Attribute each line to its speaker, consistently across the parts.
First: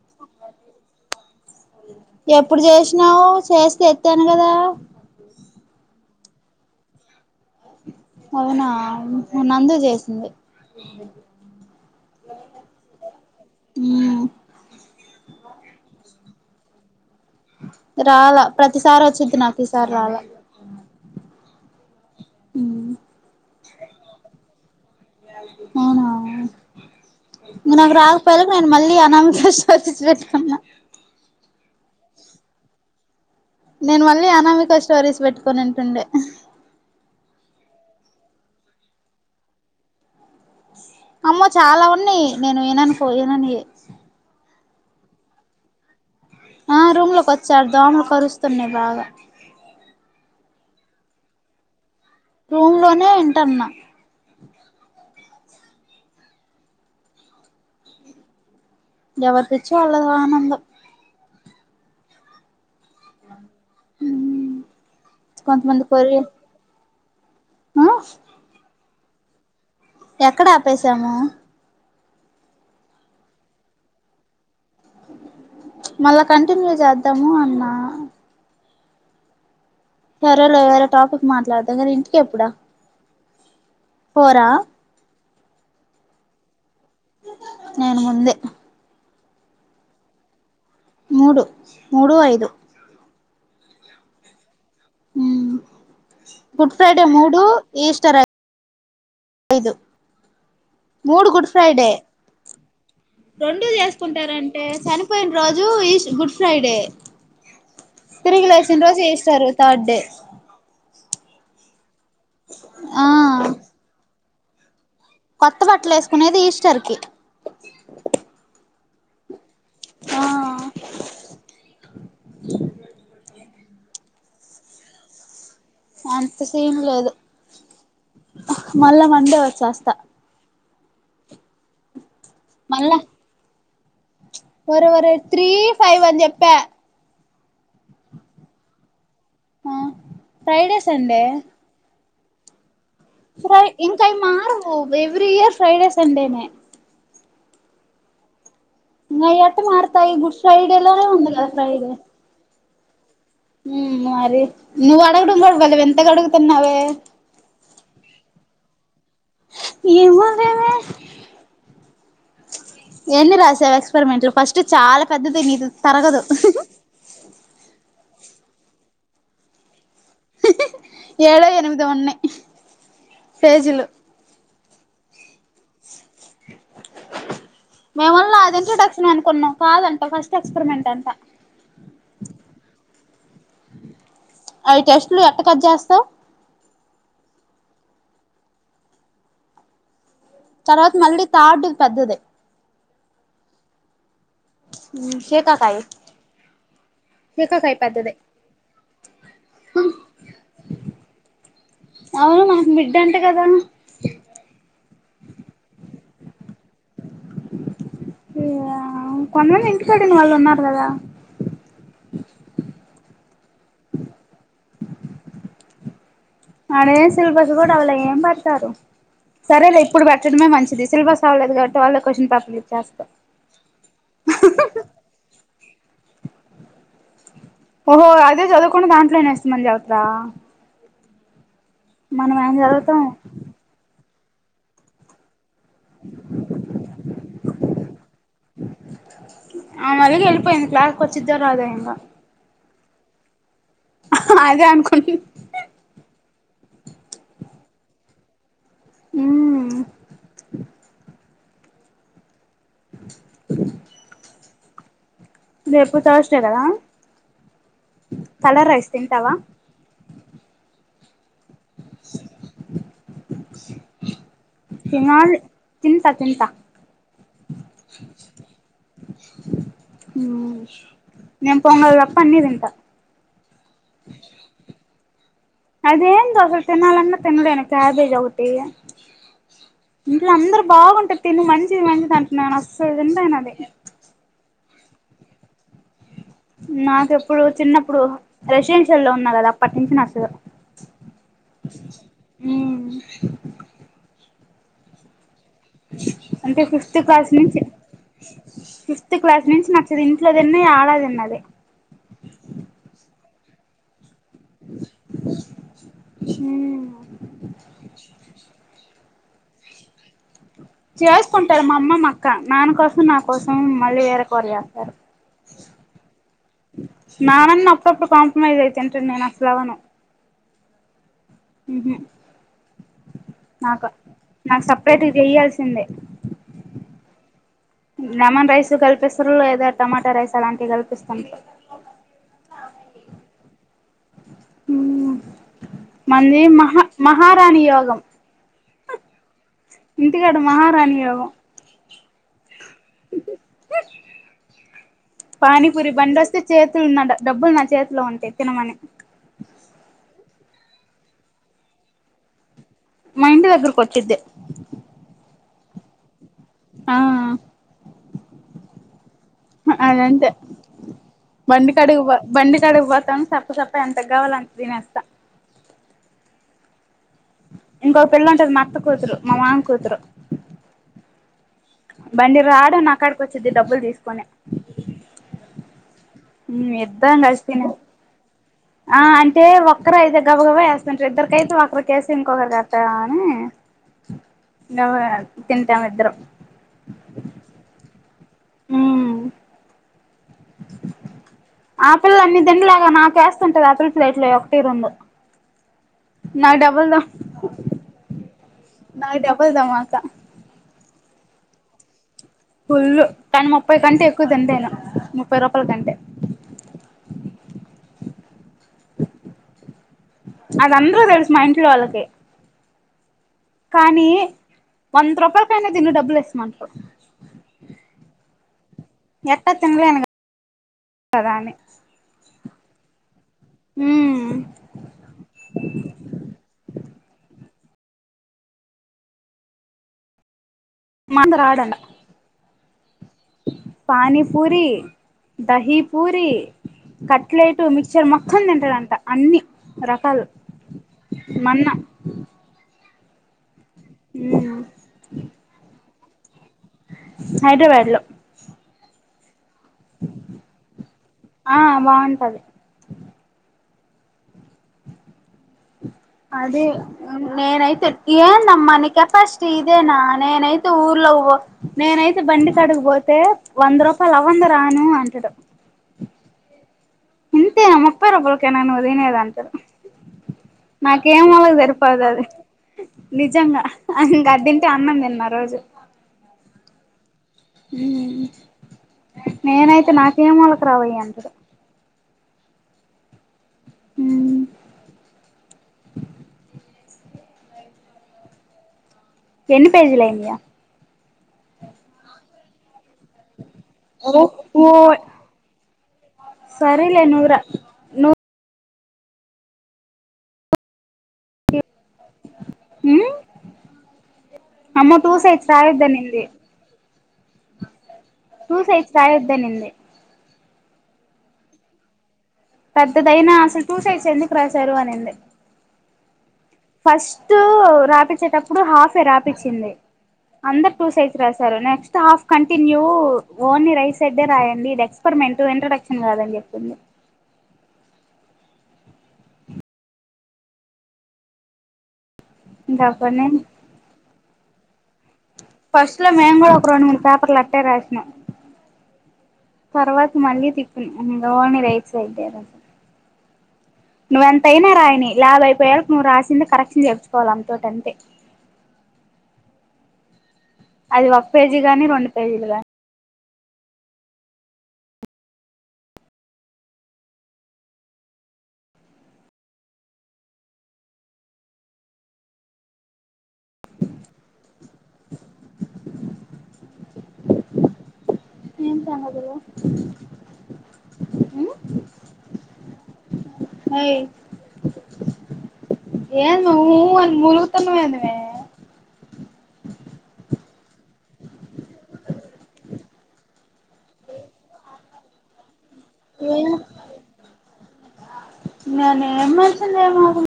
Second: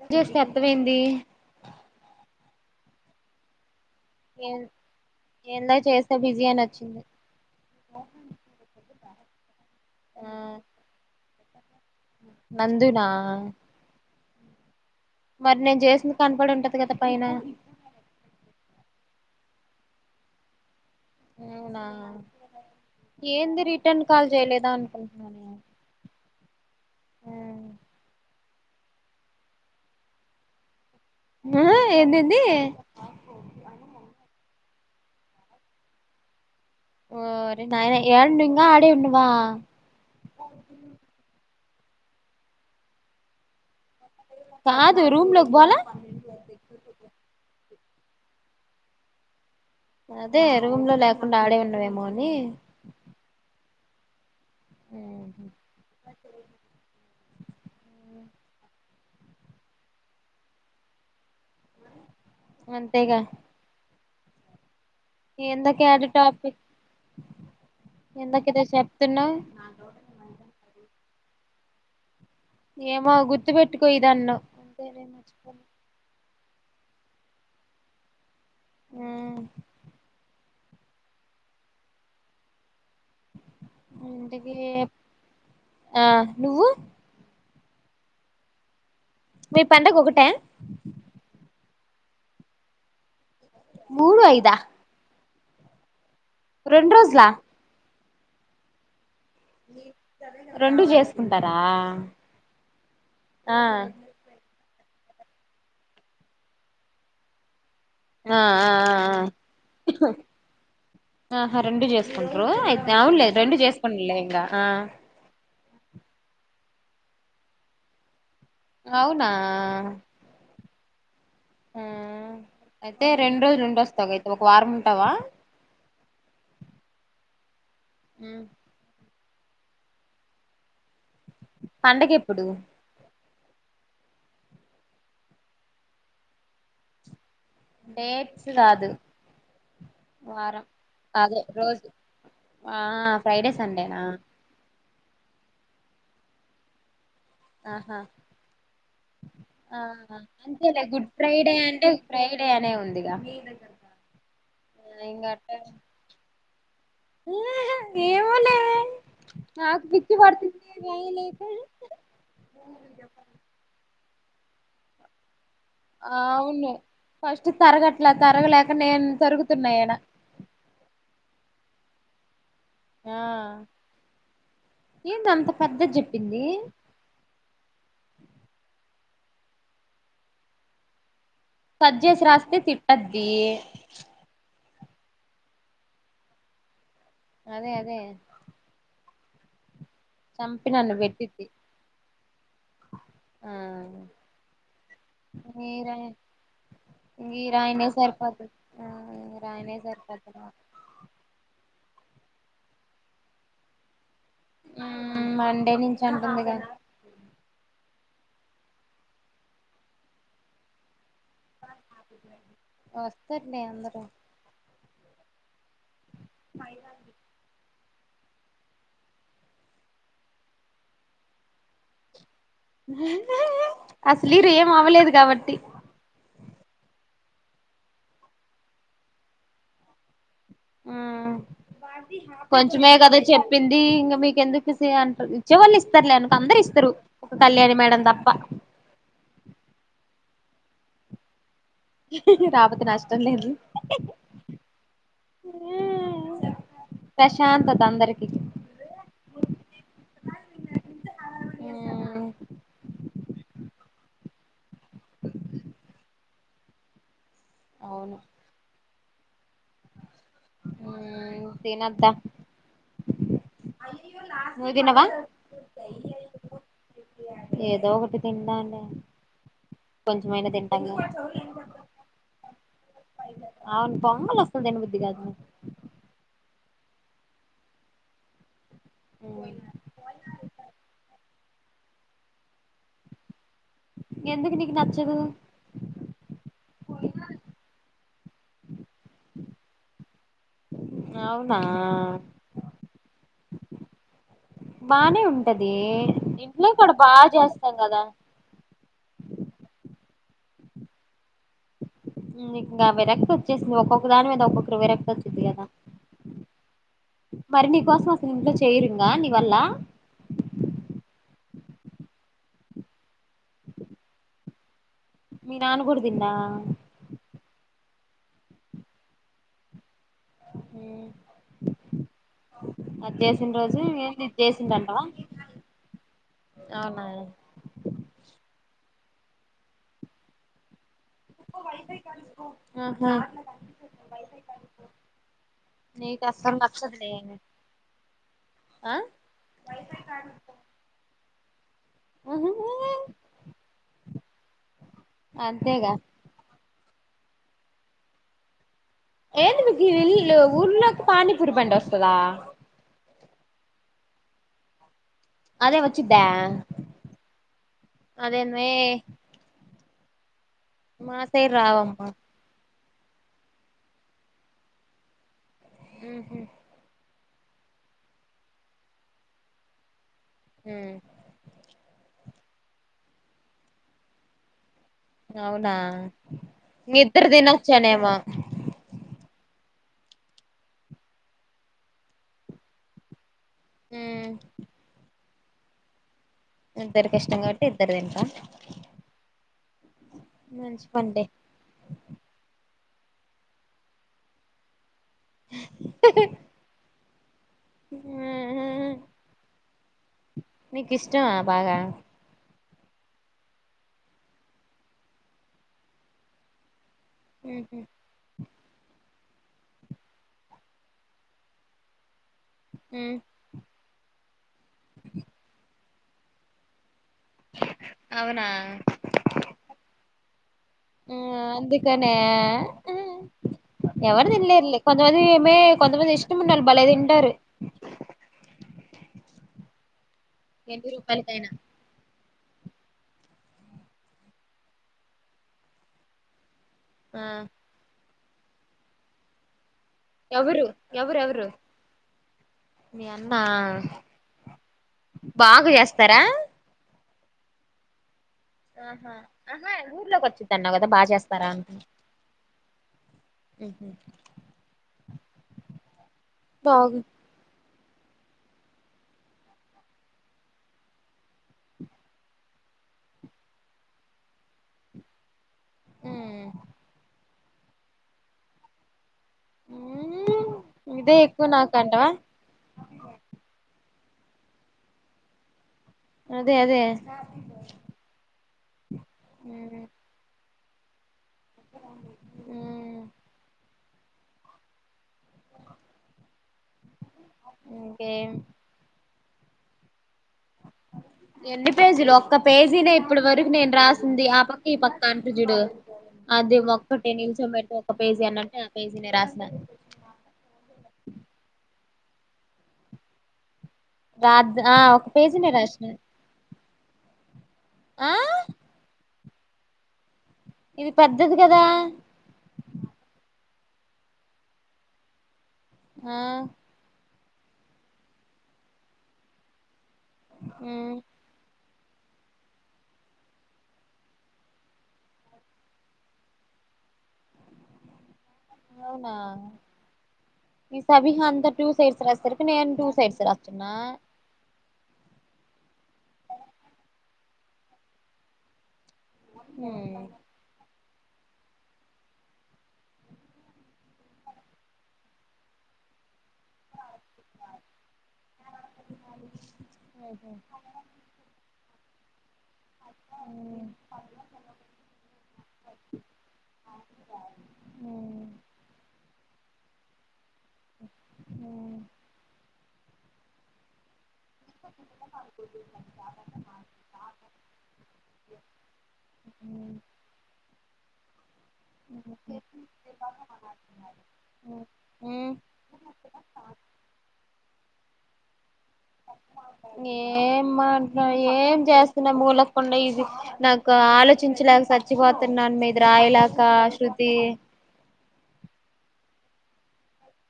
Speaker 1: నేన్ చేస్తే ఎత్తవేంది
Speaker 2: ఎప్పుడు చేసినావో చేస్తే ఎత్
Speaker 1: ఏం నేన్ ఇందాక చేస్తే బిజీ అని వచ్చింది
Speaker 2: అవునా నందు చేసింది
Speaker 1: నందు నా
Speaker 2: ఉమ్
Speaker 1: మరి నేను చేసింది కనపడి ఉంటది కదా పైన
Speaker 2: రాలా ప్రతిసారి వచ్చిద్ది నాకిసారి రాలా
Speaker 1: హ్మ్మ్ అవునా
Speaker 2: ఉమ్
Speaker 1: ఏంది రిటర్న్ కాల్ చేయలేదా అనుకుంటున్నా నే
Speaker 2: ఇం నాకు రాకపోయాలకు నేను మళ్ళీ అనామిక స్టోరీస్ పెట్టుకున్న
Speaker 1: ఆ ఏందేంది
Speaker 2: నేను మళ్ళీ అనామిక స్టోరీస్ పెట్టుకొని వింటుండే
Speaker 1: ఓరి నాయనా ఏడున్నావ్ ఇంకా ఆడే ఉన్నవా
Speaker 2: అమ్మో చాలా ఉన్నాయి నేను విననవి
Speaker 1: కాదు రూమ్ లోకి పోలా
Speaker 2: ఆ రూమ్ లోకి వచ్చారు దోమలు కరుస్తున్నాయి బాగా
Speaker 1: అదే రూమ్ లో లేకుండా ఆడే ఉండవేమో అని
Speaker 2: రూమ్ లోనే వింటన్న
Speaker 1: ఉమ్
Speaker 2: ఎవరి పిచ్చి వాళ్ళకి ఆనందం
Speaker 1: అంతేగా
Speaker 2: ఉమ్
Speaker 1: ఇందాక
Speaker 2: కొంతమంది
Speaker 1: ఏది
Speaker 2: కొరియన్
Speaker 1: టాపిక్
Speaker 2: ఆ
Speaker 1: ఇందాక ఏదో చెప్తున్నావు
Speaker 2: ఎక్కడ ఆపేశాము
Speaker 1: ఏమో గుర్తు పెట్టుకో ఇది అన్నా
Speaker 2: మళ్ళా కంటిన్యూ చేద్దాము అన్నా
Speaker 1: హ్మ్మ్
Speaker 2: సరేలే వేరే టాపిక్ మాట్లాడతా కానీ ఇంటికెప్పుడు
Speaker 1: ఇంటికే ఆ నువ్వు
Speaker 2: నేను ముందే
Speaker 1: మీ పండగ ఒకట
Speaker 2: మూడు మూడు ఐదు
Speaker 1: మూడు ఐదా
Speaker 2: గుడ్
Speaker 1: రెండు
Speaker 2: ఫ్రైడే
Speaker 1: రోజులా
Speaker 2: మూడు ఈస్టర్ ఐ
Speaker 1: రెండూ చేసుకుంటారా ఆ
Speaker 2: రెండు చేసుకుంటారా చనిపోయిన రోజు ఈస్ గుడ్ ఫ్రైడే
Speaker 1: ఆ ఆ
Speaker 2: తిరిగి
Speaker 1: ఆ
Speaker 2: లేసిన రోజు ఈస్టరు థర్డ్ డే
Speaker 1: ఆహా రెండు చేస్కుంటూరు అయితే
Speaker 2: ఆ
Speaker 1: అవునులే రెండు చేస్కోన్లే ఇంకా ఆ
Speaker 2: కొత్త బట్టలు వేసుకునేది ఈస్టర్ కి
Speaker 1: అవునా...
Speaker 2: ఆ
Speaker 1: ఆ అవ్వా
Speaker 2: అంత సీన్ లేదు మళ్ళా మండే వచ్చేస్తా
Speaker 1: పండగేప్పుడు
Speaker 2: ఒరే ఒరే త్రీ ఫైవ్ అని చెప్పా
Speaker 1: డేట్స్ కాదు
Speaker 2: ఆ
Speaker 1: వారం
Speaker 2: ఫ్రైడే సండే
Speaker 1: అదే రోజు ఆ ఫ్రైడే
Speaker 2: ఫ్రై
Speaker 1: సండేనా
Speaker 2: ఇంకా అయి మారావు ఎవ్రీ ఇయర్ ఫ్రైడే సండేనే
Speaker 1: ఆ హా
Speaker 2: అయి ఎట్టా మారతాయ్ గుడ్ ఫ్రైడే లోనే ఉంది కదా ఫ్రైడే
Speaker 1: అట్నే ఉందిగా
Speaker 2: ఊ మరి నువ్వు అడగడం గూడా బలే వింతగా అడుగుతున్నావే
Speaker 1: ఊ హు ఏమో లేవే నాకు పిచ్చి పడుతుంది
Speaker 2: ఏమోలేవే
Speaker 1: వేయలేకనే
Speaker 2: ఎన్ని రాసావు ఎక్స్పెరిమెంట్లు ఫస్ట్ చాలా పెద్దది నీదు
Speaker 1: అవును ఫస్ట్ తరగట్లా తరగలేక నేను తరుగుతున్నాయనా
Speaker 2: ఏడో ఎనిమిదో ఉన్నాయి
Speaker 1: ఆ..
Speaker 2: పేజీలు
Speaker 1: ఏంది అంత పెద్దది చెప్పింది
Speaker 2: మేము అల్ల అది ఇంట్రొడక్షన్ అనుకున్నాం కాదంట ఫస్ట్ ఎక్స్పెరిమెంట్ అంటా
Speaker 1: కట్ చేసి రాస్తే తిట్టద్ది
Speaker 2: అవి టెస్ట్లు ఎట్ట కట్ చేస్తావ్
Speaker 1: అదే అదే చంపి
Speaker 2: తర్వాత మళ్ళీ థర్డ్ ది పెద్దది
Speaker 1: మ్
Speaker 2: మ్ శికాకాయ్
Speaker 1: ఈ రాయినే సరిపోతది ఆ రాయినే సరిపోతది
Speaker 2: అవును మనకు మిడ్ అంట కదా
Speaker 1: మ్ మండే నుంచి అంటుంది కదా
Speaker 2: కొంతమంది ఇంటికెళ్ళినా ఇగా వాళ్ళు ఉన్నారు కదా
Speaker 1: వస్తారు లే అందరూ
Speaker 2: అదే సిలబస్ కూడా అవలే ఏం పెడతారు సరేలే ఇప్పుడు పెట్టడమే మంచిది సిలబస్ అవ్వలేదు కాబట్టి వాళ్లే క్వశ్చన్ పేపర్
Speaker 1: అసలు ఈడ ఏం అవలేదు కాబట్టి
Speaker 2: ఓహో అదే చదువుకొని దాంట్లోనే [unintelligible] చెప్తావా
Speaker 1: ఉమ్ కొంచమే
Speaker 2: చదువుతాం
Speaker 1: కదా చెప్పింది ఇంక మీకెందుకు తీ అంటది ఇచ్చేవాళ్ళు ఇస్తారులే అందరు ఇస్తారు కళ్యాణి మేడం తప్ప
Speaker 2: పోయింది క్లాస్ కి వచ్చిద్దో రాదే
Speaker 1: రాకపోతే నష్టం లేదు
Speaker 2: అదే అనుకుంటున్న
Speaker 1: ప్రశాంతత అందరికి
Speaker 2: మ్..
Speaker 1: ఉమ్
Speaker 2: ఆ రేపు త్రస్డే కదా
Speaker 1: అవును
Speaker 2: కలర్ రైస్ తింటావా
Speaker 1: ఉమ్ తినద్దా నువ్వు తినవా
Speaker 2: తినాలి తింటా తింట
Speaker 1: ఏదో ఒకటి తిందాం లే
Speaker 2: నేను పొంగల్ తప్ప అన్ని తింటా
Speaker 1: అవును పొంగల్ అసలు తిన బుద్దిగాదు
Speaker 2: అది ఏందో అసలు తిన్నాలి అన్న తిన్నలేను క్యాబేజ్ ఒకటి ఇంట్లో అందరు బాగుంటది తిను మంచిది మంచిది అంటున్నాను అస్సలు తిన్నలేను అది
Speaker 1: ఎందుకు నీకు నచ్చదు
Speaker 2: ఇప్పుడు రెసిడెన్షియల్ లో ఉన్నా కదా అప్పటి నుంచి నచ్చదు
Speaker 1: అవునా
Speaker 2: మ్మ్
Speaker 1: బానే ఉంటది
Speaker 2: అంటే
Speaker 1: ఇంట్లో కూడా
Speaker 2: ఫిఫ్త్
Speaker 1: బాగా
Speaker 2: క్లాస్ నుంచి
Speaker 1: చేస్తాం కదా
Speaker 2: ఫిఫ్త్ క్లాస్ నుంచి నచ్చదు ఇంట్లోతిన్ననీ ఆడదిన్నదది
Speaker 1: ఇంకా విరక్తి వచ్చేసిం ఒక్కొక్క దాని మీద ఒక్కొక్క విరక్తి వచ్చింది కదా
Speaker 2: మ్మ్
Speaker 1: మరి నీ కోసం అసలు ఇంట్లో చేయరు దానివల్ల
Speaker 2: చేసుకుంటారు మా అమ్మ అక్క నాన్న కోసం నా కోసం మళ్ళీ వేరే కూర చేస్తారు
Speaker 1: మీ నాన్న కూడ తన్నాడా
Speaker 2: ప్పుడు కాంప్రైజ్ అయి తింటాడు నేను అసల అవ్వను
Speaker 1: హ్మ్
Speaker 2: ఉహు
Speaker 1: అది చేసిన రోజు ఏంది ఇది చేసిందంటవ
Speaker 2: సపరేట్గా చెయ్యాల్సిందే
Speaker 1: అవునా
Speaker 2: లెమన్ రైస్ కల్పిస్తారు లేదా టమాటా రైస్ అలాంటివి కల్పిస్తా
Speaker 1: ఆహా
Speaker 2: ఉహూ
Speaker 1: నీకు
Speaker 2: మన్ది
Speaker 1: అస్సలు
Speaker 2: మహా
Speaker 1: నచ్చదులే
Speaker 2: మహారాణి యోగం
Speaker 1: ఆ
Speaker 2: ఇంటికాడ మహారాణి యోగం పానీపూరి
Speaker 1: అంతేగా
Speaker 2: బండి వస్తే చేతులు నా డబ్బులు నా చేతిలో ఉంటే తినమని
Speaker 1: ఏంది మీకు ఇల్లు ఊర్లోకి పానీ పూరి బండి వస్తదా
Speaker 2: మా ఇంటి దగ్గర వచ్చిది
Speaker 1: అదే వచ్చిద్దా అదేంది మీ
Speaker 2: అదంతే బండి కాడికి
Speaker 1: రావమ్మా
Speaker 2: పో బండి కాడికి పోతాం సప్ప సప్ప ఎంతకు కావాలో అంత తినేస్తా
Speaker 1: ఉహు
Speaker 2: ఇంకొక పిల్ల ఉంటది మా అత్త కూతురు మా మామ కూతురు
Speaker 1: హ్మ్
Speaker 2: బండి రాడం నాక్కడికి వచ్చద్ది డబ్బులు తీసుకొని
Speaker 1: అవునా
Speaker 2: ఉమ్ ఇద్దరం
Speaker 1: ఇద్దరు
Speaker 2: కలిసిన తిన్నేస్తాం
Speaker 1: తినొచ్చానేమో
Speaker 2: ఆ అంటే టె ఒక్కరు అయితే గబ గబ ఏస్తుంటరు ఇద్దరికయితే ఒకరికేసి ఇంకొకరికి అట్టా అని
Speaker 1: ఉమ్
Speaker 2: ఆ తింటామిద్దరం
Speaker 1: ఇద్దరిఇష్టం కాబట్టి ఇద్దరు తింటారా
Speaker 2: ఉమ్ ఆ పిల్ల అన్ని తినలేక నాక ఏస్తుంటది ఆ పిల్ల ప్లేట్లు ఒకటి రెండు మరి డబల్ ద
Speaker 1: ఉహు
Speaker 2: నాకు డబుల్ ధమాకా
Speaker 1: నీక్ ఇష్టమ బాగా
Speaker 2: ఫుల్ కానీ ముప్పై కంటే ఎక్కువ తినలేను ముప్పై రూపాయల కంటే
Speaker 1: హ్మ్
Speaker 2: అదందరూ తెలుసు మా ఇంట్లో వాళ్ళకి
Speaker 1: హ్మ్
Speaker 2: కానీ వంద రూపాయలకైనా తిను డబ్బులు ఇస్తామంటారు
Speaker 1: అవునా ఆ
Speaker 2: ఎట్టా తినలేను కదా అని
Speaker 1: అందుకనేే ఎవరు
Speaker 2: ఉమ్
Speaker 1: తినలేరులే కొంతమంది ఏమే కొంతమంది ఇష్టమ ఉన్నోళ్లు భలే తింటారు ఎన్ని రూపాయలకైనా
Speaker 2: పానీ పూరి దహీ పూరి
Speaker 1: ఆ
Speaker 2: కట్లెట్ మిక్చర్ మొత్తం తింటడంట అన్ని రకాలు
Speaker 1: ఎవరు ఎవరెవరు
Speaker 2: మా అన్న
Speaker 1: మీ అన్నా బాగ చేస్తారా
Speaker 2: హైదరాబాద్ లో
Speaker 1: ఆహా ఆహా ఊర్లోకి వచ్చిద్దన్నావు కదా బాగా చేస్తారా
Speaker 2: ఆ
Speaker 1: అంట
Speaker 2: బాగుంటది
Speaker 1: ఉ
Speaker 2: అదే
Speaker 1: బాగు
Speaker 2: నేనయితే ఏందమ్మ నీ కెపాసిటీ ఇదేనా నేనైతే ఊర్లో నేనైతే బండి కాడికి పోతే వంద రూపాయలు అవ్వందే రాను అంటడు ఇంతే న ముప్పై రూపాయల కేనా నువ్వు తినేది అంటాడు
Speaker 1: ఇదే ఎక్కువ
Speaker 2: నాకేమూలకి సరిపోదు
Speaker 1: నాకంటవా
Speaker 2: అది నిజంగా హ్ ఇంక అది తింటే అన్నం తినను ఆ రోజు
Speaker 1: అదే అదే
Speaker 2: నేనైతే నాకే మూలకు రావయి అంటడు అ
Speaker 1: ఇంకేం
Speaker 2: ఎన్ని పేజీలయినయి
Speaker 1: ఎన్ని పేజీలు ఒక్క పేజీ నే ఇప్పటి వరకు నేను రాసింది ఆ పక్క
Speaker 2: ఓ
Speaker 1: ఈ పక్కా అంటుజుడు అది
Speaker 2: సరేలే
Speaker 1: ఒక్కటే
Speaker 2: నువ్వు రా
Speaker 1: నిల్చంబట్టు ఒక
Speaker 2: నువ్వు
Speaker 1: పేజీ అన్నట్టు పేజీనే రాసిన
Speaker 2: అ
Speaker 1: రా ఆ
Speaker 2: అమ్మ
Speaker 1: ఒక
Speaker 2: టు సైడ్స్
Speaker 1: పేజీనే రాసిన
Speaker 2: రాయద్దనింది
Speaker 1: ఆ
Speaker 2: టూ సైడ్స్ రాయద్దనింది
Speaker 1: ఇది పెద్దది కదా
Speaker 2: పెద్దదయినా అసలు టూ సైడ్స్ ఏందుకు రాసారు అనింది
Speaker 1: ఆ
Speaker 2: ఫస్ట్ రాపిచ్చేటప్పుడు హాఫె రాపిచ్చింది అందరు టూ సైడ్స్ రాశారు next half continue only right side దే రాయండి ఇది ఎక్స్పరిమెంట్ ఇంట్రడక్షన్ కాదని చెప్పింది
Speaker 1: అవునా ఈ సభిహా అంత టూ సైడ్స్ రాసేసరికి నేను
Speaker 2: ఇంకా
Speaker 1: టూ
Speaker 2: అప్పటి
Speaker 1: సైడ్స్
Speaker 2: నుంచి
Speaker 1: రాస్తున్నా
Speaker 2: ఫస్ట్ లొ మేము కూడ ఒక రెండు మూడు పేపర్లు అట్టే రాసినం తర్వాత మళ్ళీ తిప్పిన ఓన్లీ రైట్ సైడే రాసిన నువ్వెంత అయినా రాయిని ల్యాభైయిపోయేవరకు నువ్ రాసి కింద కరెక్షన్ చేర్చుకోవాలి ఆమె తోటి అంతే
Speaker 1: ఉహ
Speaker 2: అది ఒక పేజీ గాని రెండు పేజీలు గానీ
Speaker 1: అ అ ఇష్ట కొతు [unintelligible]
Speaker 2: ఏం సంగతులు మేయి ఏంది మే ఉ ఉ అని మూలుగుతునవు ఏంది మే
Speaker 1: ఏం మాట్ల ఏం చేస్తున్నా మూలగకుండా ఇది నాకు ఆలోచించలే [unintelligible] సచ్చిపోతున్న మీదిరాయలకా శృతి
Speaker 2: నేనేం మెన్షన్ [unintelligible]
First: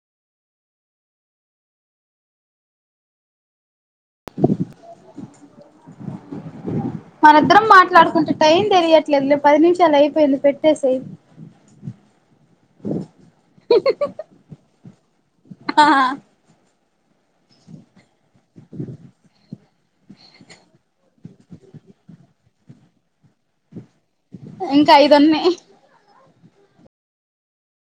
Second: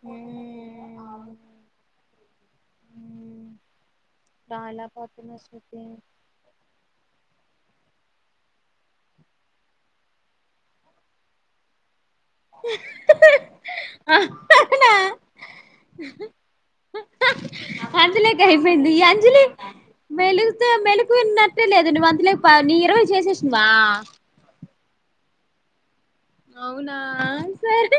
Speaker 1: హ్మ్ హ్మ్ రయాలా పోతున్న శృతి
Speaker 2: మన ఇద్దరం మాట్లాడుకుంటే టైం తెలియట్లేదు లే పది నిమిషాలు అయిపోయింది పెట్టేసేయ్
Speaker 1: అవునా
Speaker 2: ఆ
Speaker 1: అంజిలి అయిపోయింది ఈ అంజలి మెలుతో మెలకువ ఉన్నటే లేదు నువ్వు అంతలే పనీరు చేసేసినవా
Speaker 2: ఇంకా ఐదు ఉన్నాయ్
Speaker 1: అవునా సరే